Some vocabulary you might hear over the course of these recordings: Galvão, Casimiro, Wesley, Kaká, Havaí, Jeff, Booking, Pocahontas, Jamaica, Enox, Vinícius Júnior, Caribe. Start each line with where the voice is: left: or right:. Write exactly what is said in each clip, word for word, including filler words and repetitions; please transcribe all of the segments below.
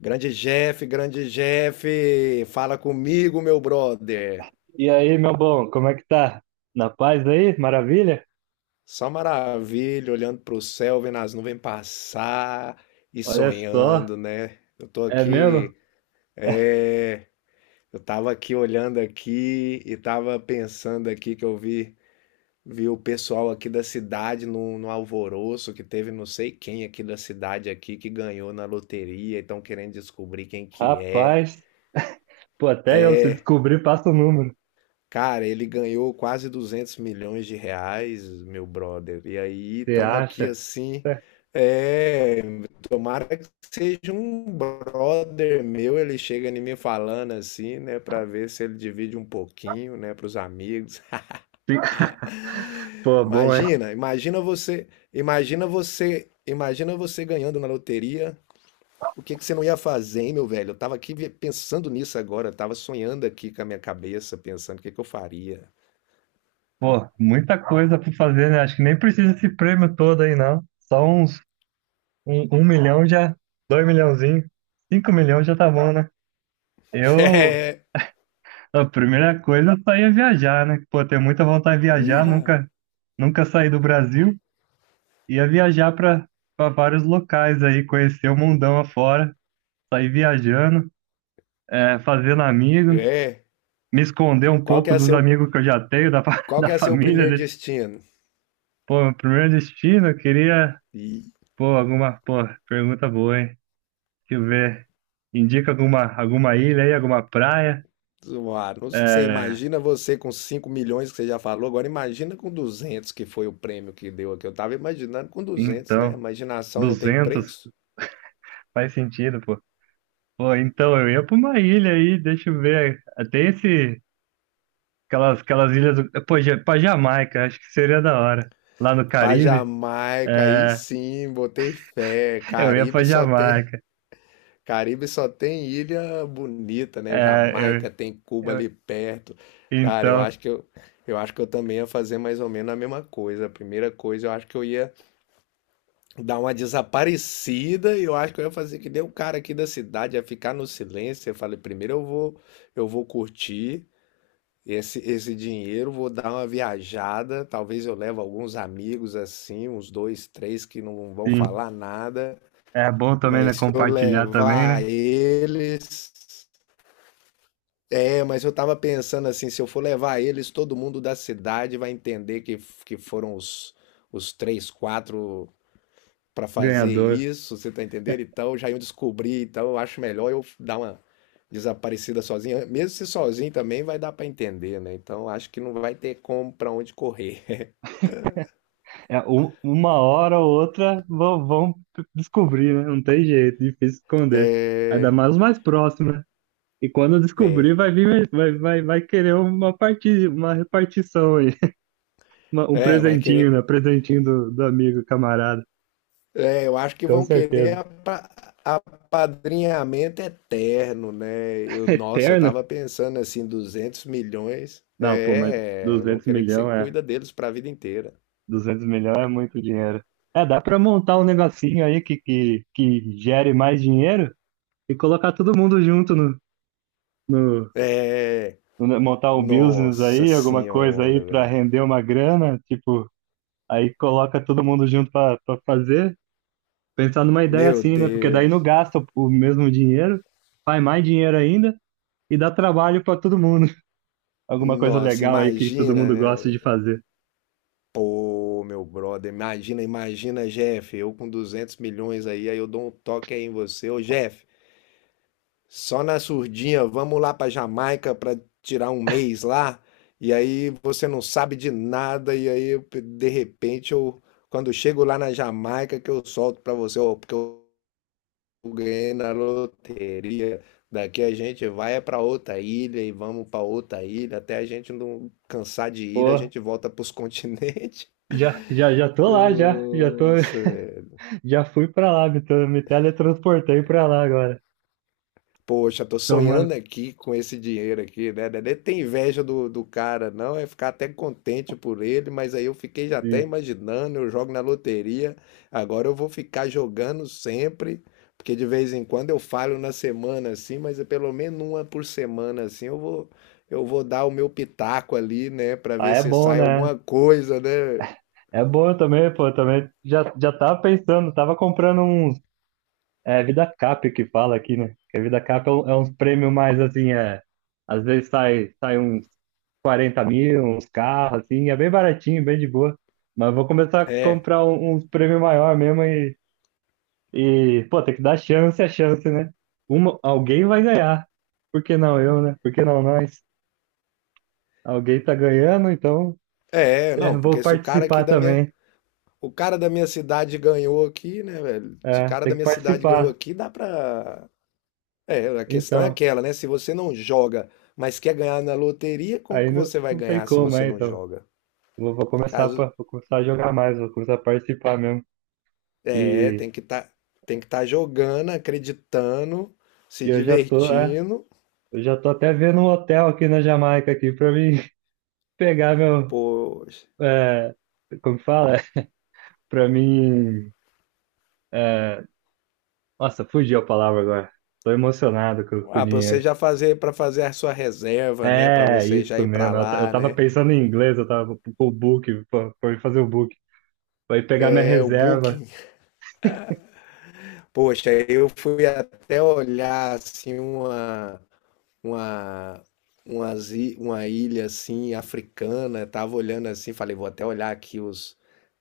left: Grande Jeff, grande Jeff, fala comigo, meu brother.
right: E aí, meu bom, como é que tá? Na paz aí? Maravilha?
left: Só maravilha, olhando pro céu, vendo as nuvens passar e
right: Olha só,
left: sonhando, né? Eu tô
right: é mesmo?
left: aqui, é, eu tava aqui olhando aqui e tava pensando aqui que eu vi, vi o pessoal aqui da cidade no, no alvoroço que teve não sei quem aqui da cidade aqui que ganhou na loteria e estão querendo descobrir quem que é.
right: Rapaz, pô, até eu se descobrir, passa o número.
left: Cara, ele ganhou quase duzentos milhões de reais, meu brother. E aí,
right: Você
left: estamos aqui
right: acha?
left: assim.
right: É.
left: É, tomara que seja um brother meu. Ele chega em mim falando assim, né, pra ver se ele divide um pouquinho, né, para os amigos.
right: Sim. Pô, bom, hein?
left: Imagina, imagina você, imagina você, imagina você ganhando na loteria. O que que você não ia fazer, hein, meu velho? Eu tava aqui vi- pensando nisso agora, eu tava sonhando aqui com a minha cabeça, pensando o que que eu faria.
right: Pô, muita coisa pra fazer, né? Acho que nem precisa esse prêmio todo aí, não. Só uns um, um milhão já, dois milhãozinho, cinco milhões já tá bom, né? Eu,
left: É.
right: a primeira coisa, eu só ia viajar, né? Pô, tenho muita vontade de viajar,
left: Ih,
right: nunca, nunca saí do Brasil. Ia viajar para vários locais aí, conhecer o mundão afora, sair viajando, é, fazendo amigos,
left: é,
right: me esconder um
left: qual que
right: pouco
left: é
right: dos
left: seu,
right: amigos que eu já tenho, da, fa-
left: qual
right: da
left: que é seu
right: família.
left: primeiro
right: deixa-
left: destino?
right: Pô, meu primeiro destino, eu queria.
left: E
right: Pô, alguma. Pô, pergunta boa, hein? Deixa eu ver. Indica alguma, alguma ilha aí, alguma praia?
left: zoar, não sei,
right: É,
left: imagina você com cinco milhões que você já falou, agora imagina com duzentos que foi o prêmio que deu aqui. Eu tava imaginando com duzentos, né?
right: então,
left: Imaginação não tem
right: duzentos
left: preço.
right: faz sentido, pô. Pô, então eu ia para uma ilha aí, deixa eu ver. Tem esse. Aquelas, aquelas ilhas do. Pô, ja- pra Jamaica, acho que seria da hora. Lá no
left: Pra
right: Caribe,
left: Jamaica, aí
right: é,
left: sim, botei fé.
right: eu ia pra
left: Caribe só tem,
right: Jamaica.
left: Caribe só tem ilha bonita, né?
right: É, eu,
left: Jamaica tem Cuba
right: eu-
left: ali perto. Cara, eu
right: então,
left: acho que eu, eu acho que eu também ia fazer mais ou menos a mesma coisa. A primeira coisa, eu acho que eu ia dar uma desaparecida, e eu acho que eu ia fazer que nem o cara aqui da cidade, ia ficar no silêncio. Eu falei, primeiro eu vou, eu vou curtir esse, esse dinheiro, vou dar uma viajada. Talvez eu leve alguns amigos assim, uns dois, três que não vão
right: sim.
left: falar nada.
right: É bom também, né?
left: Mas se eu
right: Compartilhar também,
left: levar
right: né?
left: eles. É, mas eu tava pensando assim, se eu for levar eles, todo mundo da cidade vai entender que, que foram os, os três, quatro para fazer
right: Ganhador.
left: isso, você tá entendendo? Então já iam descobrir, então eu acho melhor eu dar uma desaparecida sozinha. Mesmo se sozinho também vai dar para entender, né? Então acho que não vai ter como para onde correr.
right: É, um- uma hora ou outra vão, vão descobrir, né? Não tem jeito, difícil esconder. Ainda mais o mais próximo, né? E quando descobrir, vai vir, vai, vai, vai querer uma parti, uma repartição aí. Uma- um
left: É, vai
right: presentinho,
left: querer.
right: né? Presentinho do, do amigo, camarada.
left: É, eu acho que
right: Com
left: vão querer
right: certeza.
left: apa- apadrinhamento eterno, né? Eu, nossa, eu
right: Terno?
left: tava pensando assim, duzentos milhões.
right: Não, pô, mas
left: É, vão
right: duzentos
left: querer que você
right: milhões é,
left: cuida deles para a vida inteira.
right: duzentos milhões é muito dinheiro. É, dá pra montar um negocinho aí que, que, que gere mais dinheiro e colocar todo mundo junto no, no,
left: É,
right: no- montar um business
left: nossa
right: aí, alguma coisa aí
left: senhora,
right: pra
left: velho.
right: render uma grana, tipo, aí coloca todo mundo junto pra pra fazer. Pensar numa ideia
left: Meu
right: assim, né? Porque daí não
left: Deus.
right: gasta o o mesmo dinheiro, faz mais dinheiro ainda e dá trabalho pra todo mundo. Alguma coisa
left: Nossa,
right: legal aí que todo
left: imagina,
right: mundo
left: né?
right: gosta de fazer.
left: Ô, meu brother, imagina, imagina, Jeff, eu com duzentos milhões aí, aí eu dou um toque aí em você. Ô, Jeff, só na surdinha, vamos lá pra Jamaica pra tirar um mês lá. E aí você não sabe de nada, e aí eu, de repente eu, quando eu chego lá na Jamaica, que eu solto pra você, ó, porque eu ganhei na loteria. Daqui a gente vai é pra outra ilha e vamos pra outra ilha, até a gente não cansar de ilha, a
right: Pô,
left: gente volta pros continentes.
right: já, já, já tô lá, já, já tô,
left: Nossa, velho.
right: já fui pra lá, me, tra- me teletransportei pra lá agora,
left: Poxa, tô
right: tomando,
left: sonhando aqui com esse dinheiro aqui, né? Não tem inveja do, do cara, não. É ficar até contente por ele, mas aí eu fiquei já até
right: sim.
left: imaginando, eu jogo na loteria, agora eu vou ficar jogando sempre, porque de vez em quando eu falho na semana assim, mas é pelo menos uma por semana assim, eu vou, eu vou dar o meu pitaco ali, né? Pra
right: Ah,
left: ver
right: é
left: se
right: bom,
left: sai
right: né?
left: alguma coisa, né?
right: É bom também, pô, também, já, já tava pensando, tava comprando uns, é, Vida Cap que fala aqui, né? Que a Vida Cap é, um- é uns prêmios mais, assim, é, às vezes sai, sai uns quarenta mil, uns carros, assim, é bem baratinho, bem de boa, mas vou começar a
left: É.
right: comprar um- uns prêmios maior mesmo. E, pô, tem que dar chance a chance, né? Uma, alguém vai ganhar. Por que não eu, né? Por que não nós? Alguém tá ganhando, então
left: É,
right: é,
left: não,
right: vou
left: porque se o cara aqui
right: participar
left: da minha.
right: também.
left: O cara da minha cidade ganhou aqui, né, velho? Se o
right: É,
left: cara
right: tem
left: da
right: que
left: minha cidade ganhou
right: participar.
left: aqui, dá pra. É, a questão é
right: Então,
left: aquela, né? Se você não joga, mas quer ganhar na loteria, como
right: aí
left: que
right: não,
left: você vai
right: não tem
left: ganhar se
right: como,
left: você
right: é,
left: não
right: então.
left: joga?
right: Vou, vou começar
left: Caso,
right: pra, vou começar a jogar mais, vou começar a participar mesmo.
left: é,
right: E,
left: tem que estar, tem que estar jogando, acreditando, se
right: e eu já tô, é,
left: divertindo.
right: eu já tô até vendo um hotel aqui na Jamaica aqui pra mim pegar meu,
left: Poxa.
right: é, como que fala? Pra mim, é, nossa, fugiu a palavra agora. Tô emocionado com, com o
left: Ah, pra você
right: dinheiro.
left: já fazer, pra fazer a sua reserva, né? Pra
right: É,
left: você já
right: isso
left: ir pra
right: mesmo. Eu, ta- eu
left: lá,
right: tava
left: né?
right: pensando em inglês, eu tava com o book, pra pra eu fazer o book. Pra ir pegar minha
left: É o
right: reserva,
left: Booking. Poxa, eu fui até olhar assim uma uma, umas i- uma ilha assim africana, tava olhando assim, falei, vou até olhar aqui os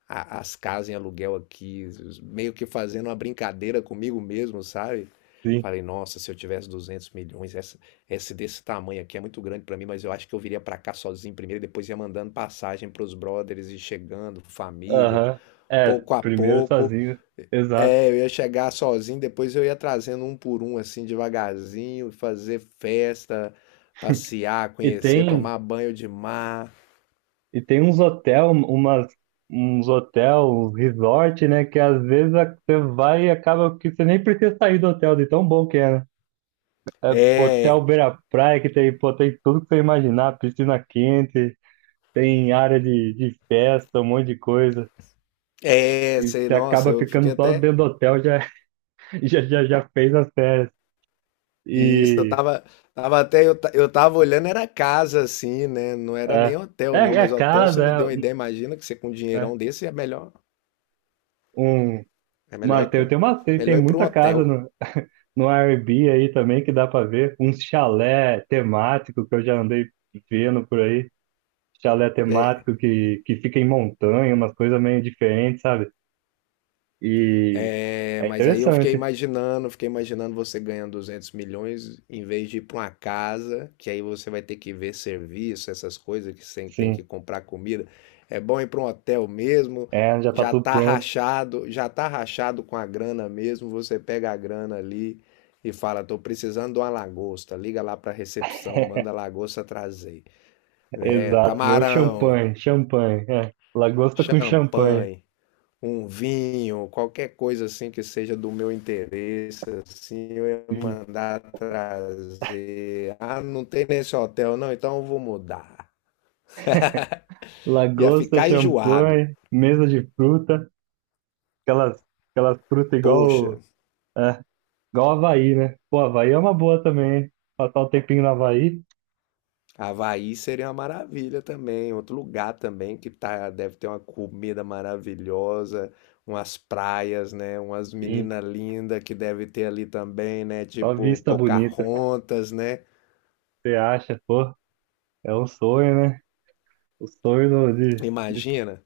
left: a- as casas em aluguel aqui, os- meio que fazendo uma brincadeira comigo mesmo, sabe?
right: sim.
left: Falei, nossa, se eu tivesse duzentos milhões, essa, esse desse tamanho aqui é muito grande pra mim, mas eu acho que eu viria pra cá sozinho primeiro, e depois ia mandando passagem pros brothers e chegando, família,
right: Aham. É,
left: pouco a
right: primeiro
left: pouco.
right: sozinho. Exato.
left: É, eu ia chegar sozinho, depois eu ia trazendo um por um, assim, devagarzinho, fazer festa, passear,
right: E
left: conhecer,
right: tem,
left: tomar banho de mar.
right: e tem uns hotel, umas, uns hotel, uns resort, né? Que às vezes a- você vai e acaba que você nem precisa sair do hotel, de tão bom que é, né? Hotel
left: É,
right: Beira Praia, que tem, pô, tem tudo que você imaginar, piscina quente. Tem área de, de festa, um monte de coisa.
left: é,
right: E
left: sei,
right: você
left: nossa,
right: acaba
left: eu fiquei
right: ficando só
left: até.
right: dentro do hotel, já, já, já, já fez as férias.
left: E isso, eu
right: E
left: tava, tava até, eu, ta- eu tava olhando, era casa, assim, né? Não era nem
right: é, é,
left: hotel, não,
right: é
left: mas hotel você me deu
right: casa,
left: uma
right: é,
left: ideia. Imagina que você com um
right: um, é
left: dinheirão desse é melhor,
right: um,
left: é melhor
right: uma,
left: ir
right: tem,
left: com,
right: tem, uma, tem,
left: melhor
right: tem
left: ir pra um
right: muita casa
left: hotel.
right: no, no Airbnb aí também que dá pra ver. Um chalé temático que eu já andei vendo por aí. Chalé
left: É.
right: temático que, que fica em montanha, umas coisas meio diferentes, sabe? E
left: É,
right: é
left: mas aí eu fiquei
right: interessante,
left: imaginando, fiquei imaginando você ganhando duzentos milhões em vez de ir para uma casa, que aí você vai ter que ver serviço, essas coisas que você tem
right: sim.
left: que comprar comida. É bom ir para um hotel mesmo,
right: É, já tá
left: já
right: tudo
left: tá
right: pronto.
left: rachado, já tá rachado com a grana mesmo, você pega a grana ali e fala, tô precisando de uma lagosta, liga lá para a recepção, manda a lagosta trazer, né?
right: Exato, meu
left: Camarão,
right: champanhe, champanhe, é. Lagosta com champanhe,
left: champanhe, um vinho, qualquer coisa assim que seja do meu interesse, assim, eu ia
right: sim.
left: mandar trazer. Ah, não tem nesse hotel, não, então eu vou mudar. Ia
right: Lagosta,
left: ficar enjoado.
right: champanhe, mesa de fruta, aquelas, aquelas frutas
left: Poxa,
right: igual, é, igual Havaí, né? Pô, Havaí é uma boa também, hein? Passar um tempinho no Havaí,
left: Havaí seria uma maravilha também, outro lugar também que tá, deve ter uma comida maravilhosa, umas praias, né? Umas
right: sim.
left: meninas lindas que deve ter ali também, né?
right: Só
left: Tipo
right: vista bonita,
left: Pocahontas, né?
right: você acha, pô, é um sonho, né? O sonho do- de, de,
left: Imagina.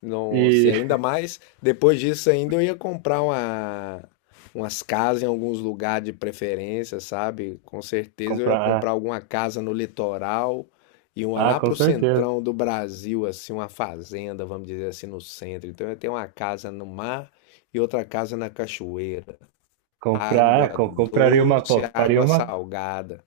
left: Nossa, e
right: e
left: ainda mais, depois disso ainda eu ia comprar uma, umas casas em alguns lugares de preferência, sabe? Com certeza eu ia
right: comprar,
left: comprar alguma casa no litoral e uma
right: ah, ah,
left: lá
right: com
left: pro
right: certeza.
left: centrão do Brasil, assim, uma fazenda, vamos dizer assim, no centro. Então eu ia ter uma casa no mar e outra casa na cachoeira.
right: Comprar, ah,
left: Água
right: co- compraria uma,
left: doce,
right: pô, faria
left: água
right: uma.
left: salgada.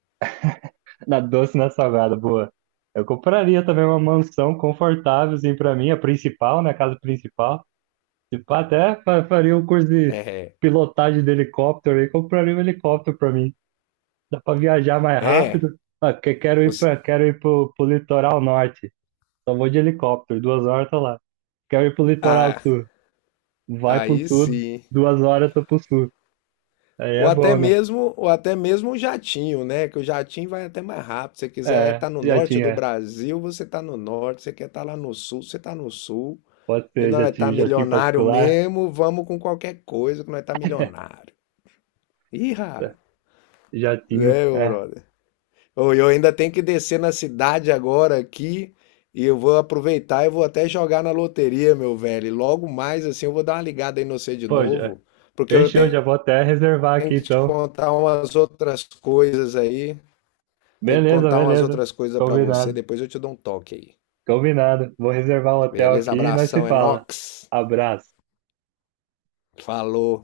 right: Na doce, na salgada, boa. Eu compraria também uma mansão confortável, assim, pra mim, a principal, né? A casa principal. Se pá, até fa- faria um curso de
left: É,
right: pilotagem de helicóptero aí, compraria um helicóptero pra mim. Dá pra viajar mais
left: é.
right: rápido. Ah, que- quero ir
left: você-
right: pra, quero ir pro, pro litoral norte. Só vou de helicóptero, duas horas tô lá. Quero ir pro litoral
left: ah,
right: sul. Vai pro
left: aí
right: sul,
left: sim.
right: duas horas tô pro sul. Aí
left: Ou
right: é
left: até
right: bom, né?
left: mesmo, ou até mesmo um jatinho, né? Que o jatinho vai até mais rápido. Se você quiser
right: É,
left: estar no
right: já
left: norte do
right: tinha.
left: Brasil, você está no norte. Se você quer estar lá no sul, você está no sul.
right: Pode
left: E
right: ser, já
left: nós tá
right: tinha, já tinha
left: milionário
right: particular.
left: mesmo, vamos com qualquer coisa que nós tá milionário. Irra!
right: Jatinho,
left: É, meu
right: é.
left: brother. Ô, eu ainda tenho que descer na cidade agora aqui e eu vou aproveitar e vou até jogar na loteria, meu velho. E logo mais assim eu vou dar uma ligada aí no você de
right: Pô, já-
left: novo, porque eu
right: fechou,
left: tenho
right: já vou até reservar
left: que
right: aqui
left: te
right: então.
left: contar umas outras coisas aí. Tem que
right: Beleza,
left: contar umas
right: beleza.
left: outras coisas pra você,
right: Combinado,
left: depois eu te dou um toque aí.
right: combinado. Vou reservar o hotel
left: Beleza?
right: aqui e nós se
left: Abração,
right: fala.
left: Enox.
right: Abraço.
left: Falou.